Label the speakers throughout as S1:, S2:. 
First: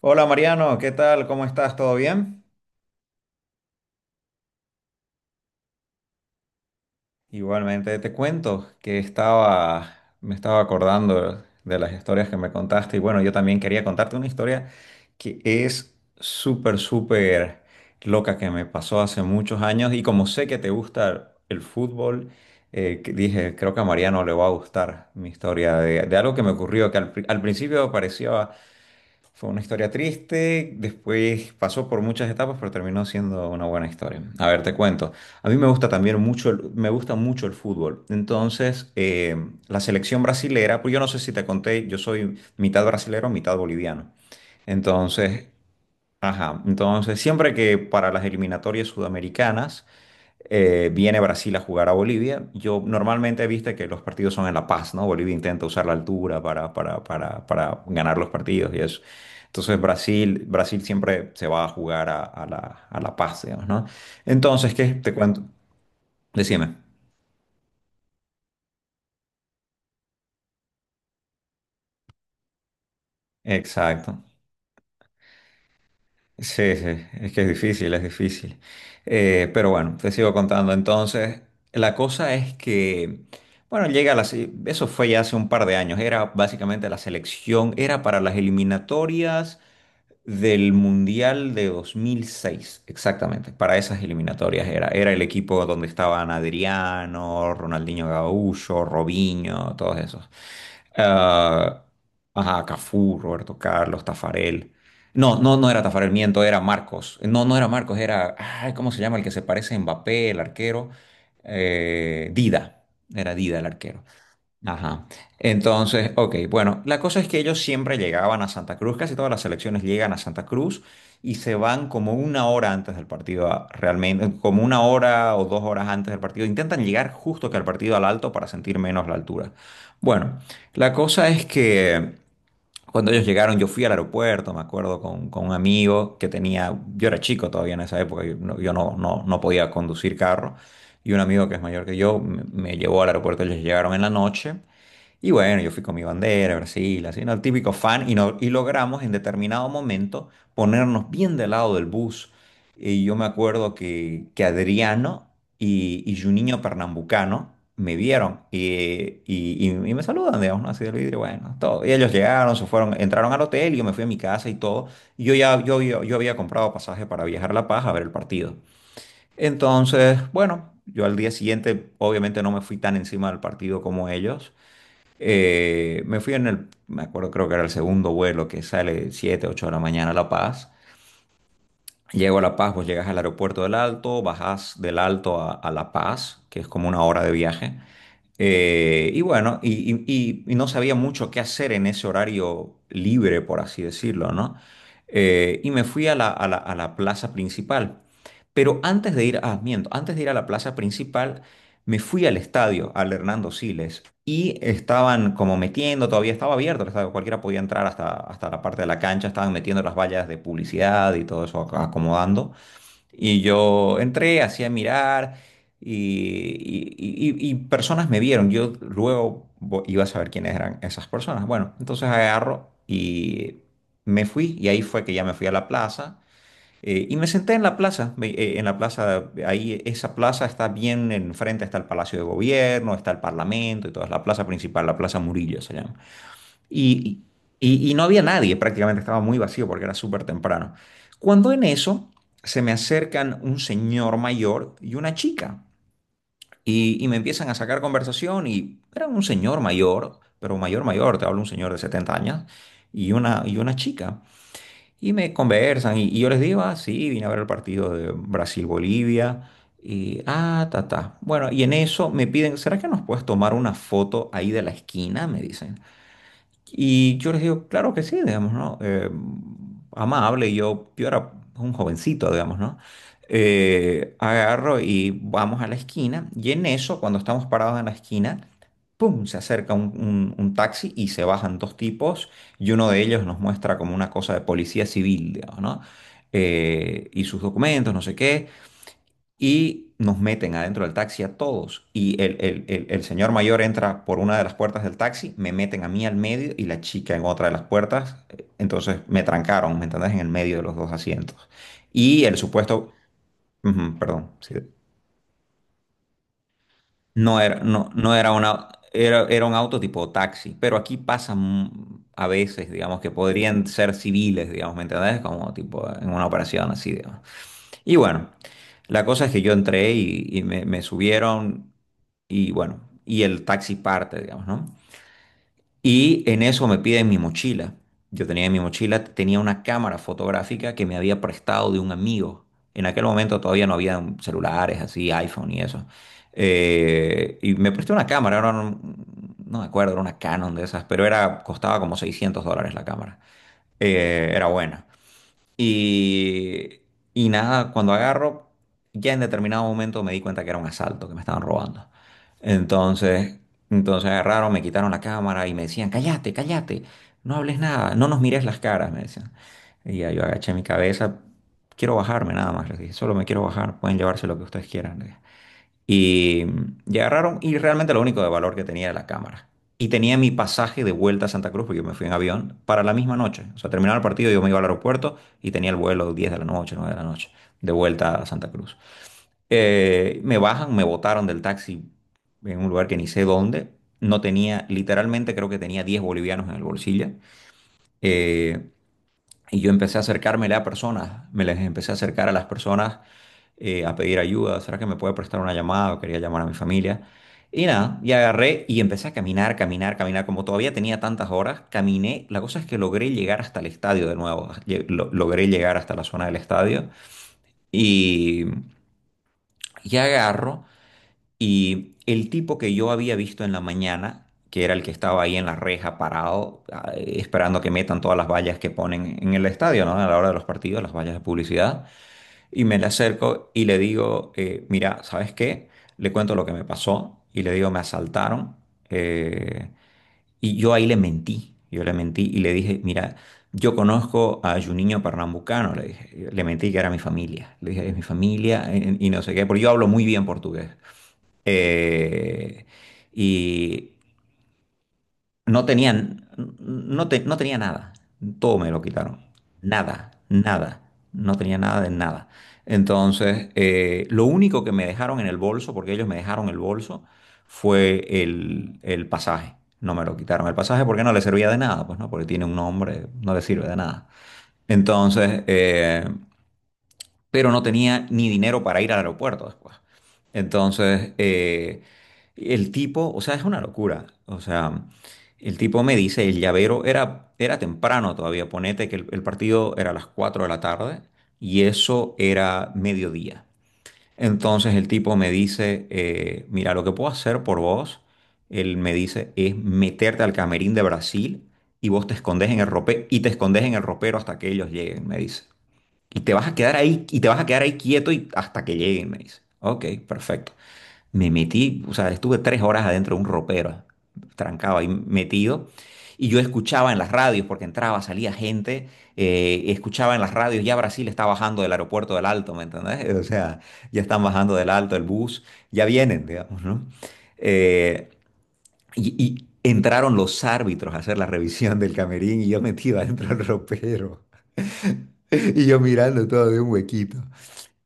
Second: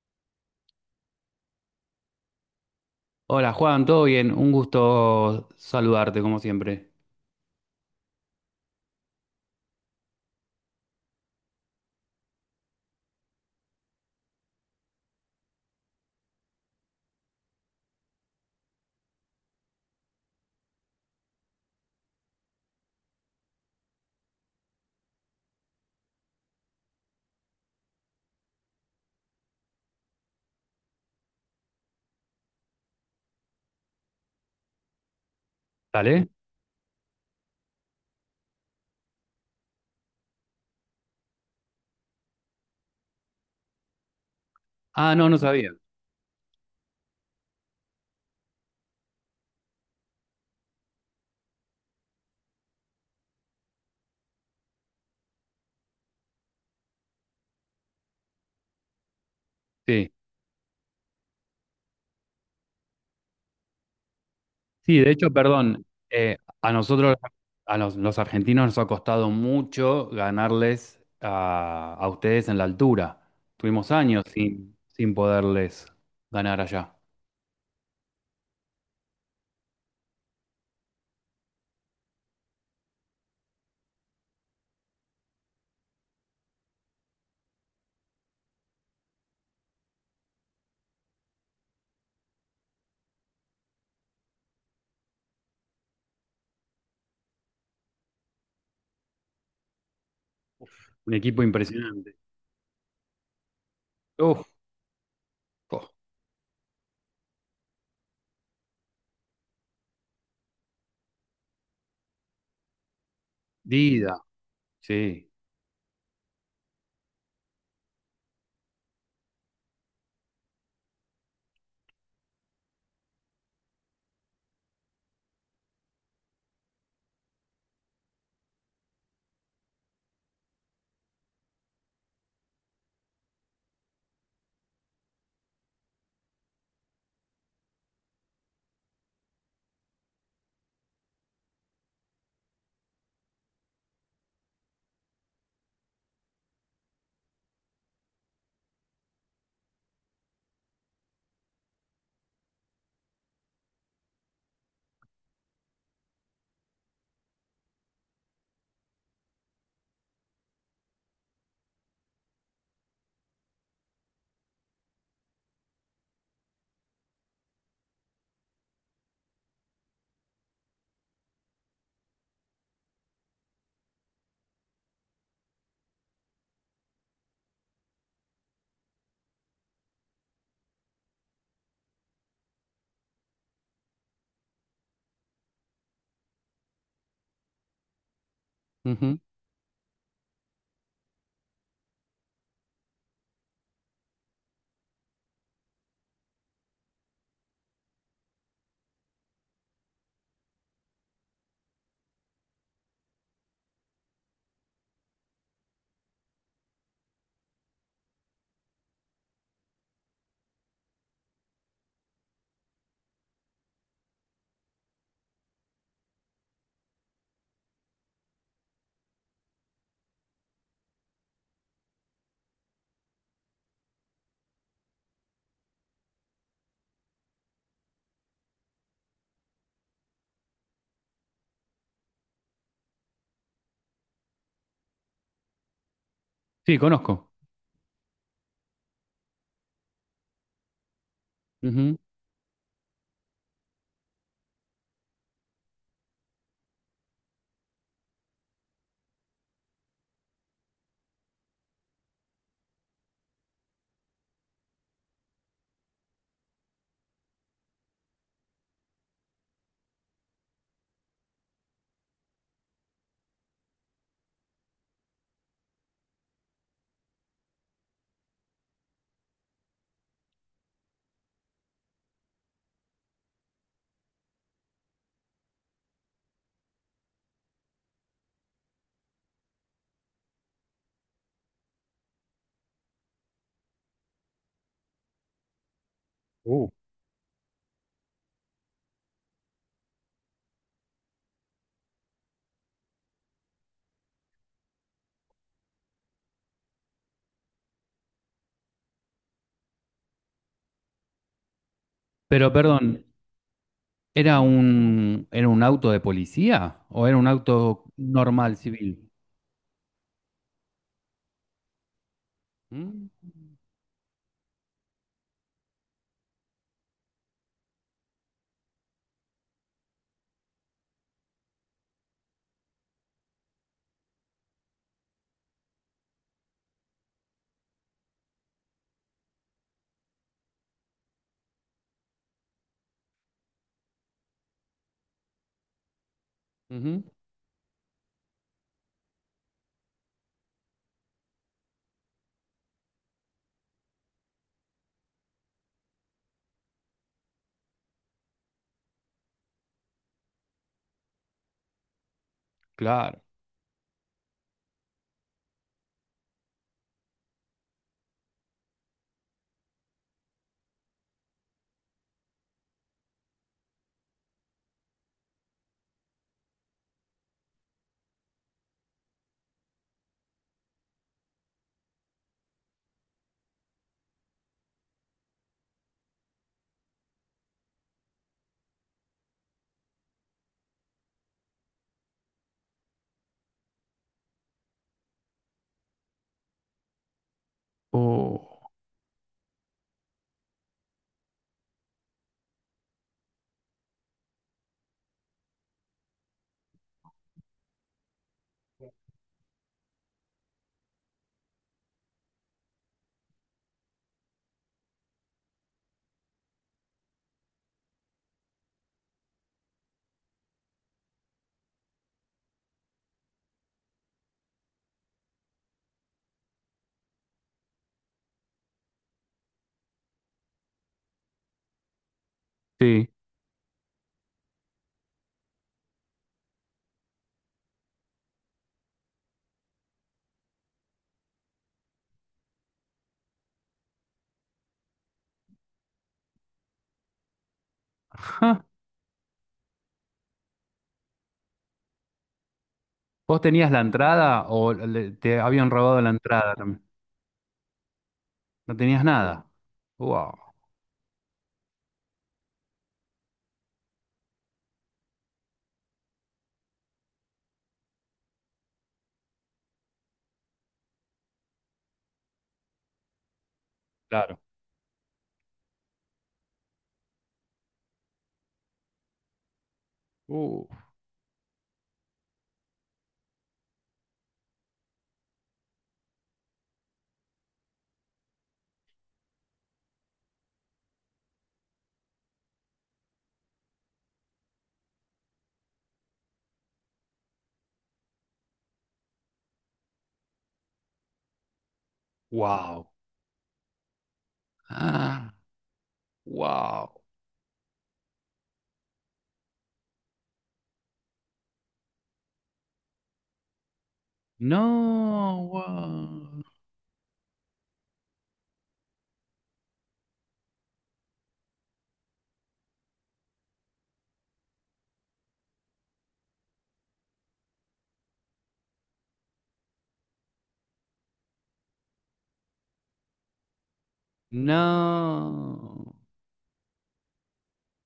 S1: Hola Mariano, ¿qué tal? ¿Cómo estás? ¿Todo bien?
S2: Hola Juan, ¿todo bien? Un gusto saludarte como siempre.
S1: Igualmente te cuento que me estaba acordando de las historias que me contaste y bueno, yo también quería contarte una historia que es súper, súper loca que me pasó hace muchos años y como sé que te gusta el fútbol. Que dije, creo que a Mariano le va a gustar mi historia de algo que me ocurrió que al principio parecía fue una historia triste, después pasó por muchas etapas, pero terminó siendo una buena historia. A ver, te cuento. A mí
S2: ¿Dale?
S1: me gusta mucho el fútbol. Entonces, la selección brasilera, pues yo no sé si te conté, yo soy mitad brasilero, mitad boliviano.
S2: Ah, no, no
S1: Entonces,
S2: sabía.
S1: ajá, entonces siempre que para las eliminatorias sudamericanas viene Brasil a jugar a Bolivia. Yo normalmente, viste que los partidos son en La Paz, ¿no? Bolivia intenta usar la altura para ganar los partidos y eso. Entonces
S2: Sí,
S1: Brasil siempre se va a jugar a La Paz, digamos, ¿no? Entonces, ¿qué?
S2: sí, de
S1: Te
S2: hecho,
S1: cuento.
S2: perdón, eh, a
S1: Decime.
S2: nosotros, a los argentinos nos ha costado mucho ganarles a ustedes en la altura. Tuvimos
S1: Exacto.
S2: años sin poderles ganar
S1: Sí,
S2: allá.
S1: sí, es que es difícil, es difícil. Pero bueno, te sigo contando. Entonces, la cosa es que, bueno, llega eso fue ya hace un par de años, era básicamente la selección, era para las eliminatorias del Mundial de 2006, exactamente, para esas eliminatorias era. Era el equipo donde estaban Adriano, Ronaldinho Gaúcho, Robinho, todos esos.
S2: Un equipo
S1: Ah,
S2: impresionante.
S1: ajá, Cafú, Roberto Carlos,
S2: Uf,
S1: Tafarel. No, no, no era
S2: oh,
S1: Tafarel, miento, era Marcos. No, no era Marcos, era, ay, ¿cómo se llama? El que se parece a Mbappé, el arquero. Dida, era Dida el arquero.
S2: Dida,
S1: Ajá.
S2: sí.
S1: Entonces, ok, bueno, la cosa es que ellos siempre llegaban a Santa Cruz, casi todas las selecciones llegan a Santa Cruz y se van como una hora antes del partido, realmente, como una hora o 2 horas antes del partido. Intentan llegar justo que al partido al alto para sentir menos la altura. Bueno, la cosa es que cuando ellos llegaron, yo fui al aeropuerto, me acuerdo, con un amigo que tenía, yo era chico todavía en esa época, yo no podía conducir carro. Y un amigo que es mayor que yo me llevó al aeropuerto, ellos llegaron en la noche. Y bueno, yo fui con mi bandera, Brasil, así, ¿no? El típico fan, y, no- y logramos en determinado momento ponernos bien del lado del bus. Y yo me acuerdo que Adriano y Juninho Pernambucano me vieron y me saludan, digamos, ¿no? Así del vidrio, bueno, todo. Y ellos llegaron, se fueron, entraron al hotel y yo me fui a mi casa y todo. Y yo ya, yo había comprado pasaje para viajar a La Paz a ver el partido. Entonces, bueno, yo al día siguiente obviamente no me fui tan encima del partido como ellos. Me fui me acuerdo, creo que era el segundo vuelo que sale 7 8 de la mañana a La Paz. Llego a La Paz, vos llegas al aeropuerto del Alto, bajás del Alto a La Paz, que es como una hora de viaje.
S2: Ujú.
S1: Y bueno, y no sabía mucho qué hacer en ese horario libre, por así decirlo, ¿no? Y me fui a la plaza principal. Pero antes de ir, ah, miento, antes de ir a la plaza principal, me fui al estadio, al Hernando Siles, y estaban como metiendo, todavía estaba abierto el estadio, cualquiera podía entrar hasta la parte de la cancha, estaban metiendo las vallas de publicidad y todo eso, acomodando. Y yo entré, hacía mirar y, y personas me vieron. Yo luego iba a saber quiénes eran esas personas. Bueno, entonces agarro y me fui y ahí fue que ya me fui a la plaza. Y me senté en la plaza, en la plaza, ahí esa plaza está bien enfrente, está el Palacio de Gobierno, está el Parlamento y toda, es la plaza principal, la Plaza Murillo se llama.
S2: Sí,
S1: Y,
S2: conozco.
S1: y no había nadie, prácticamente estaba muy vacío porque era súper temprano. Cuando en
S2: Ujú.
S1: eso se me acercan un señor mayor y una chica y me empiezan a sacar conversación y era un señor mayor, pero mayor mayor, te hablo un señor de 70 años y una chica. Y me conversan y yo les digo, ah, sí, vine a ver el partido de Brasil-Bolivia. Y, ah, ta, ta. Bueno, y en eso me piden, ¿será que nos puedes tomar una foto ahí de la esquina? Me dicen. Y yo les digo, claro que sí, digamos, ¿no? Amable, yo era un jovencito, digamos, ¿no? Agarro y vamos a la esquina y en eso, cuando estamos parados en la esquina, ¡pum! Se acerca un taxi y se bajan dos tipos y uno de ellos nos muestra como una cosa de policía civil, digamos, ¿no?
S2: Uh,
S1: Y sus documentos, no sé qué y nos meten adentro del taxi a todos. Y el señor mayor entra por una de las puertas del taxi, me meten a mí al medio y la chica en otra de las puertas. Entonces me trancaron, ¿me entendés? En el medio de los dos asientos. Y el
S2: Pero
S1: supuesto,
S2: perdón,
S1: ujú, perdón,
S2: ¿era
S1: sí,
S2: un, era un auto de policía o era un
S1: no era,
S2: auto
S1: no, no era
S2: normal
S1: una,
S2: civil?
S1: era un auto tipo taxi, pero aquí pasan a veces, digamos,
S2: Mm,
S1: que podrían ser civiles, digamos, ¿me entendés? Como tipo en una operación así, digamos. Y bueno, la cosa es que yo entré y me subieron y bueno, y el taxi parte, digamos, ¿no? Y en eso me piden mi mochila. Yo tenía en mi mochila, tenía una cámara fotográfica que me había prestado de un amigo. En aquel momento todavía no había celulares así, iPhone y eso.
S2: ujú,
S1: Y me prestó una cámara, era no me acuerdo, era una Canon de esas, pero era, costaba como $600 la cámara. Era buena. Y, y nada, cuando agarro, ya en determinado momento me di cuenta que era un asalto, que me estaban robando.
S2: claro.
S1: Entonces, entonces agarraron, me quitaron la cámara y me decían, cállate, cállate, no hables nada, no nos mires las caras, me decían. Y ya yo agaché mi cabeza, quiero bajarme nada más, les dije, solo me quiero bajar, pueden llevarse lo que ustedes quieran. Y, y agarraron, y realmente lo único de valor que tenía era la cámara. Y tenía mi pasaje de vuelta a Santa Cruz, porque yo me fui en avión, para la misma noche. O sea, terminaba el partido, yo me iba al aeropuerto y tenía el vuelo 10 de la noche, 9 de la noche, de vuelta a Santa Cruz. Me bajan, me botaron del taxi en un lugar que ni sé dónde. No tenía, literalmente creo que tenía 10 bolivianos en el bolsillo. Eh,
S2: Oh,
S1: y yo empecé a acercármele a personas, me les empecé a acercar a las personas a pedir ayuda, ¿será que me puede prestar una llamada? O quería llamar a mi familia. Y nada, y agarré y empecé a caminar, caminar, caminar, como todavía tenía tantas horas, caminé, la cosa es que logré llegar hasta el estadio de nuevo, logré llegar hasta la zona del estadio y, y agarro. Y el tipo que yo había visto en la mañana, que era el que estaba ahí en la reja parado, esperando que metan todas las vallas que ponen en el estadio, ¿no? A la hora de los partidos, las vallas de publicidad. Y me le
S2: sí.
S1: acerco y le digo, mira, ¿sabes qué? Le cuento lo que me pasó y le digo, me asaltaron. eh, y yo ahí le mentí, yo le mentí y le dije, mira, yo conozco a Juninho Pernambucano, le dije, le mentí que era mi familia. Le dije, es mi
S2: Ja,
S1: familia y no sé qué, porque yo hablo muy bien portugués. Eh,
S2: ¿vos tenías la
S1: y
S2: entrada o le- te
S1: no
S2: habían robado la
S1: tenían,
S2: entrada también?
S1: no, no tenía nada. Todo me
S2: No
S1: lo
S2: tenías
S1: quitaron.
S2: nada.
S1: Nada,
S2: Wow,
S1: nada. No tenía nada de nada. Entonces, lo único que me dejaron en el bolso, porque ellos me dejaron el bolso, fue el pasaje. No me lo quitaron el pasaje porque no le servía de nada, pues no, porque tiene un nombre, no le sirve de nada.
S2: claro.
S1: Entonces, pero no tenía ni dinero para ir al aeropuerto después.
S2: Uh,
S1: Entonces, el tipo, o sea, es una locura. O sea, el tipo me dice, el llavero era, era temprano todavía, ponete que el partido era a las 4 de la tarde y eso era mediodía. Entonces el tipo me dice, mira, lo que puedo hacer por vos, él me dice, es meterte al camerín de Brasil y vos
S2: wow.
S1: te escondes en el ropero hasta que ellos lleguen, me
S2: Ah,
S1: dice. Y te vas a quedar
S2: wow.
S1: ahí, y te vas a quedar ahí quieto y hasta que lleguen, me dice. Ok, perfecto. Me metí, o sea, estuve 3 horas adentro de un ropero, trancado ahí
S2: No,
S1: metido. Y yo
S2: wow.
S1: escuchaba en las radios, porque entraba, salía gente, escuchaba en las radios, ya Brasil está bajando del aeropuerto del Alto, ¿me entendés? O sea, ya están bajando del Alto el bus, ya vienen, digamos, ¿no? Eh, y, y entraron los árbitros a hacer la revisión del camerín y yo metido adentro del ropero. Y yo
S2: No.
S1: mirando todo de un huequito.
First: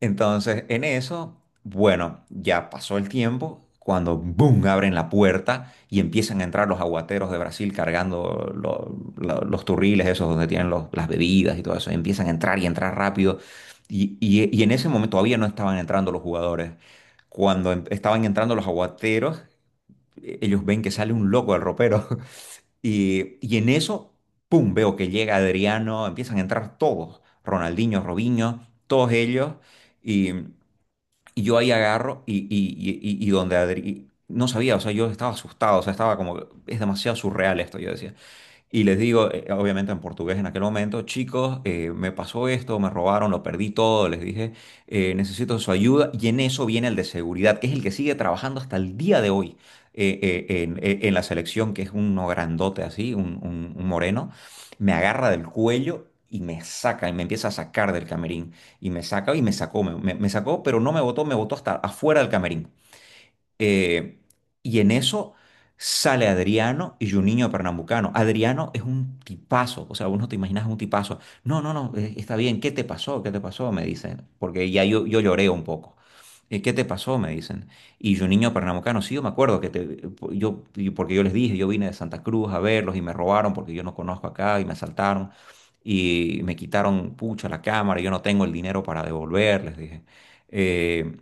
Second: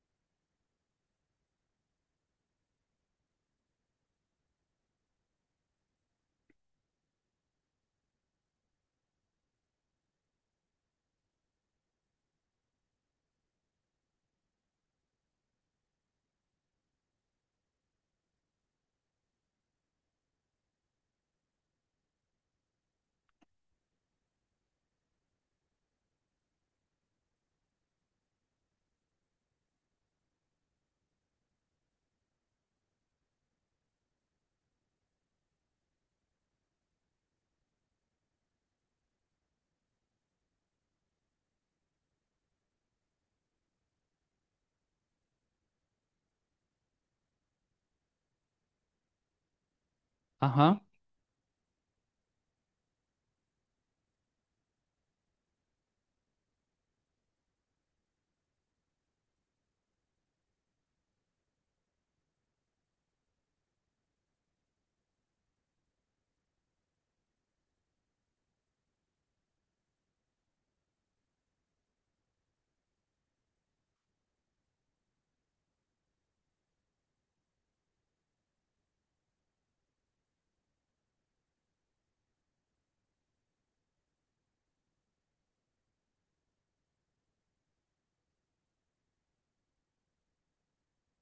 S1: Entonces, en eso, bueno, ya pasó el tiempo. Cuando, boom, abren la puerta y empiezan a entrar los aguateros de Brasil cargando los turriles, esos donde tienen las bebidas y todo eso. Empiezan a entrar y entrar rápido. Y en ese momento todavía no estaban entrando los jugadores. Cuando estaban entrando los aguateros, ellos ven que sale un loco del ropero. Y en eso, pum, veo que llega Adriano, empiezan a entrar todos. Ronaldinho, Robinho, todos ellos. Y yo ahí agarro. No sabía, o sea, yo estaba asustado, o sea, estaba como, que es demasiado surreal esto, yo decía. Y les digo, obviamente en portugués en aquel momento, chicos, me pasó esto, me robaron, lo perdí todo, les dije, necesito su ayuda. Y en eso viene el de seguridad, que es el que sigue trabajando hasta el día de hoy, eh, eh, en,
S2: Ajá.
S1: eh, en la selección, que es uno grandote así, un moreno. Me agarra del cuello y me saca, y me empieza a sacar del camerín. Y me sacó, me sacó, pero no me botó, me botó hasta afuera del camerín. Eh, y en eso sale Adriano y Juninho Pernambucano. Adriano es un tipazo, o sea, vos no te imaginas un tipazo. No, no, no, está bien, ¿qué te pasó? ¿Qué te pasó? Me dicen, porque ya yo lloré un poco. ¿Qué te pasó? Me dicen. Y Juninho Pernambucano, sí, yo me acuerdo que te, yo- porque yo les dije, yo vine de Santa Cruz a verlos y me robaron porque yo no conozco acá y me asaltaron y me quitaron, pucha, la cámara, yo no tengo el dinero para devolver, les dije. Eh,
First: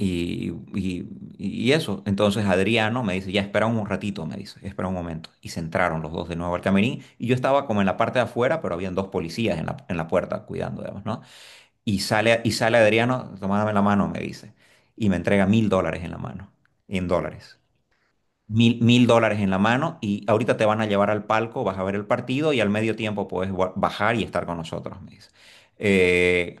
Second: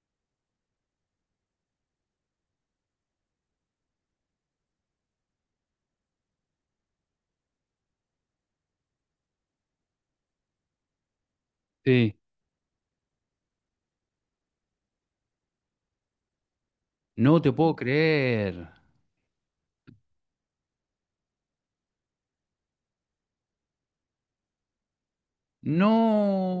S1: y, y- y eso, entonces Adriano me dice, ya espera un ratito, me dice, espera un momento. Y se entraron los dos de nuevo al camerín y yo estaba como en la parte de afuera, pero habían dos policías en la puerta cuidando, digamos, ¿no? Y
S2: Sí.
S1: sale, y sale Adriano, tomándome la mano, me dice, y me entrega $1.000 en la mano, en
S2: No te
S1: dólares
S2: puedo creer.
S1: mil dólares en la mano y ahorita te van a llevar al palco, vas a ver el partido y al medio tiempo puedes bajar y estar con nosotros, me dice. Eh,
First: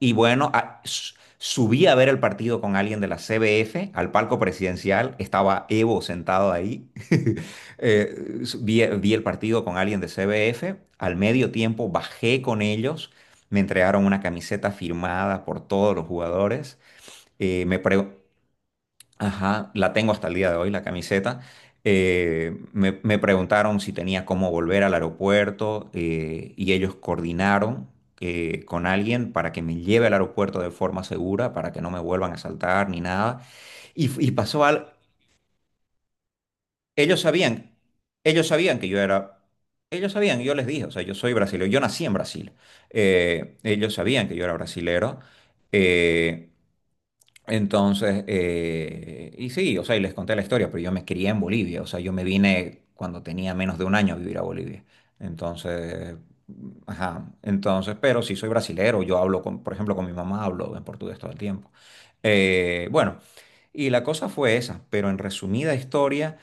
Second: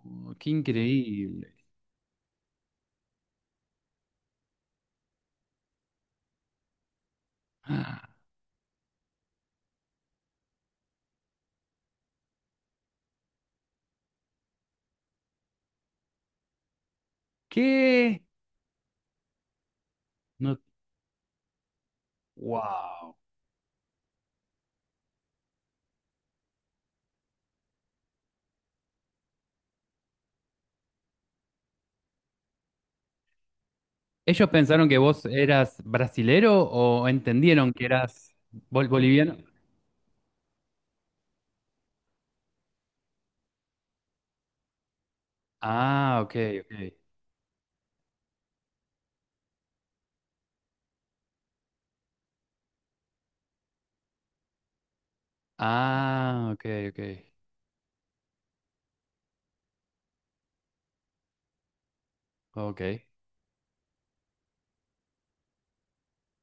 S1: y
S2: qué
S1: bueno,
S2: increíble.
S1: subí a ver el partido con alguien de la CBF al palco presidencial, estaba Evo sentado ahí. Vi el partido con alguien de CBF, al medio tiempo bajé con ellos, me entregaron una camiseta firmada por todos los jugadores. Me preguntó
S2: ¿Qué?
S1: Ajá, la tengo hasta el día de
S2: No,
S1: hoy, la camiseta. Eh, me,
S2: wow.
S1: me preguntaron si tenía cómo volver al aeropuerto, y ellos coordinaron, con alguien para que me lleve al aeropuerto de forma segura, para que no me vuelvan a asaltar ni nada. Y
S2: ¿Ellos
S1: pasó algo,
S2: pensaron que vos eras brasilero o
S1: ellos
S2: entendieron
S1: sabían,
S2: que eras
S1: ellos sabían
S2: bol-
S1: que yo
S2: boliviano?
S1: era, ellos sabían, yo les dije, o sea, yo soy brasileño, yo nací en Brasil. Ellos sabían que yo era brasilero.
S2: Ah, ok,
S1: Eh,
S2: ok.
S1: entonces, sí, o sea, y les conté la historia, pero yo me crié en Bolivia, o sea, yo me vine cuando tenía menos de un año a vivir a Bolivia. Entonces,
S2: Ah, ok, ok.
S1: ajá, entonces, pero sí soy brasilero, yo hablo con, por ejemplo, con mi mamá hablo en portugués todo el tiempo.
S2: Ok.
S1: Bueno, y la cosa fue esa, pero en resumida historia,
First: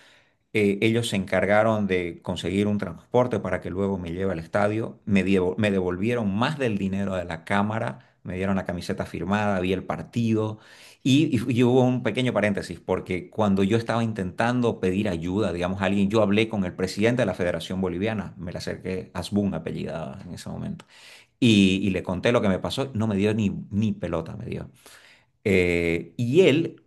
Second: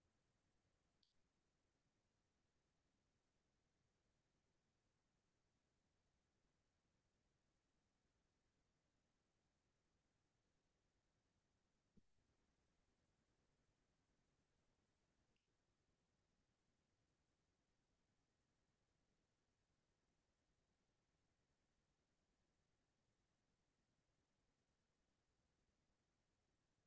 S1: ellos se encargaron de conseguir un transporte para que luego me lleve al estadio. Me devolvieron más del dinero de la cámara, me dieron la camiseta firmada, vi el partido. Y hubo un pequeño paréntesis, porque cuando yo estaba intentando pedir ayuda, digamos, a alguien, yo hablé con el presidente de la Federación Boliviana, me le acerqué, Asbun apellidada en ese momento, y le conté lo que me pasó, no me dio ni pelota, me dio. Y él,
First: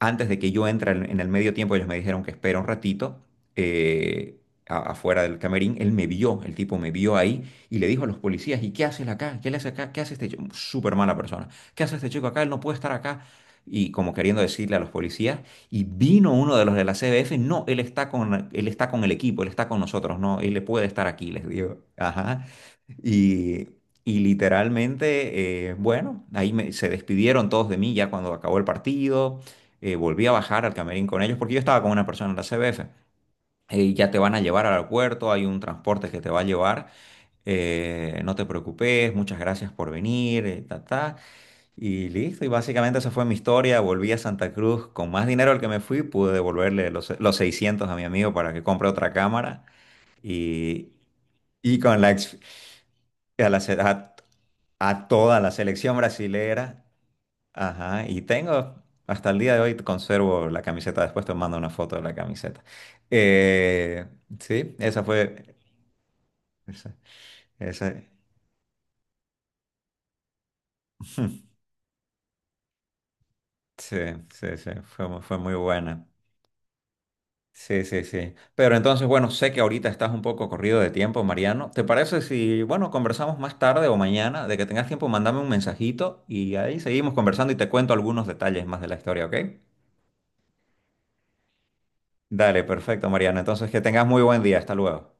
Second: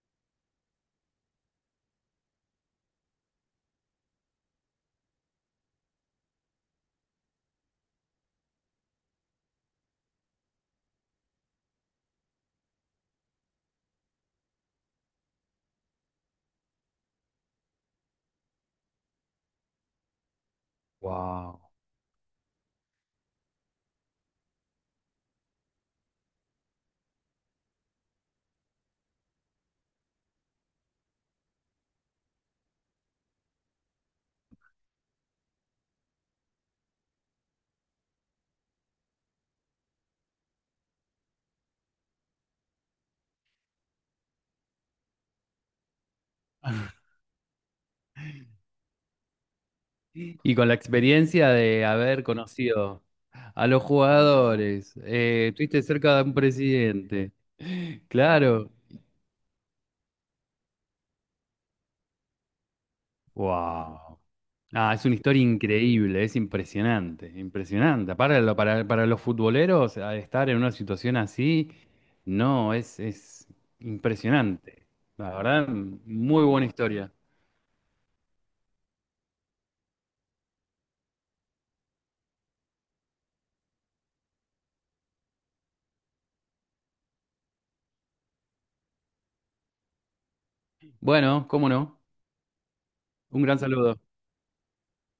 S1: antes de que yo entre en el medio tiempo, ellos me dijeron que espera un ratito, eh, afuera del camerín. Él me vio, el tipo me vio ahí y le dijo a los policías, ¿y qué haces acá? ¿Qué le hace acá? ¿Qué hace este chico? Súper mala persona. ¿Qué hace este chico acá? Él no puede estar acá. Y como queriendo decirle a los policías, y vino uno de los de la CBF, no, él está con el equipo, él está con nosotros, no, él le puede estar aquí, les
S2: Wow.
S1: digo. Ajá. Y, y literalmente, bueno, ahí se despidieron todos de mí ya cuando acabó el partido. Volví a bajar al camerín con ellos porque yo estaba con una persona en la CBF. Ya te van a llevar al aeropuerto, hay un transporte que te va a llevar, no te preocupes, muchas gracias por venir. Y listo, y básicamente esa fue mi historia. Volví a Santa Cruz con más dinero al que me fui, pude devolverle los 600 a mi amigo para que compre otra cámara.
S2: Y con la
S1: Y,
S2: experiencia
S1: y
S2: de
S1: con la,
S2: haber
S1: ex-
S2: conocido
S1: a
S2: a los
S1: la,
S2: jugadores,
S1: a toda la
S2: estuviste
S1: selección
S2: cerca de un
S1: brasilera.
S2: presidente.
S1: Ajá,
S2: Claro.
S1: hasta el día de hoy conservo la camiseta, después te mando una foto de la camiseta. Eh,
S2: Wow.
S1: sí,
S2: Ah, es
S1: esa
S2: una historia
S1: fue,
S2: increíble, es
S1: esa,
S2: impresionante,
S1: esa-
S2: impresionante. Para, lo- para los futboleros, al estar en una situación así, no, es
S1: sí, sí, sí,
S2: impresionante.
S1: fue, mu-
S2: La
S1: fue muy
S2: verdad,
S1: buena.
S2: muy buena historia.
S1: Sí, sí, sí. Pero entonces, bueno, sé que ahorita estás un poco corrido de tiempo, Mariano. ¿Te parece si, bueno, conversamos más tarde o mañana, de que tengas tiempo, mandame un mensajito y ahí seguimos conversando y te cuento algunos detalles más de la historia, ok?
S2: Bueno, cómo no,
S1: Dale, perfecto, Mariana.
S2: un gran
S1: Entonces, que
S2: saludo.
S1: tengas muy buen día. Hasta luego.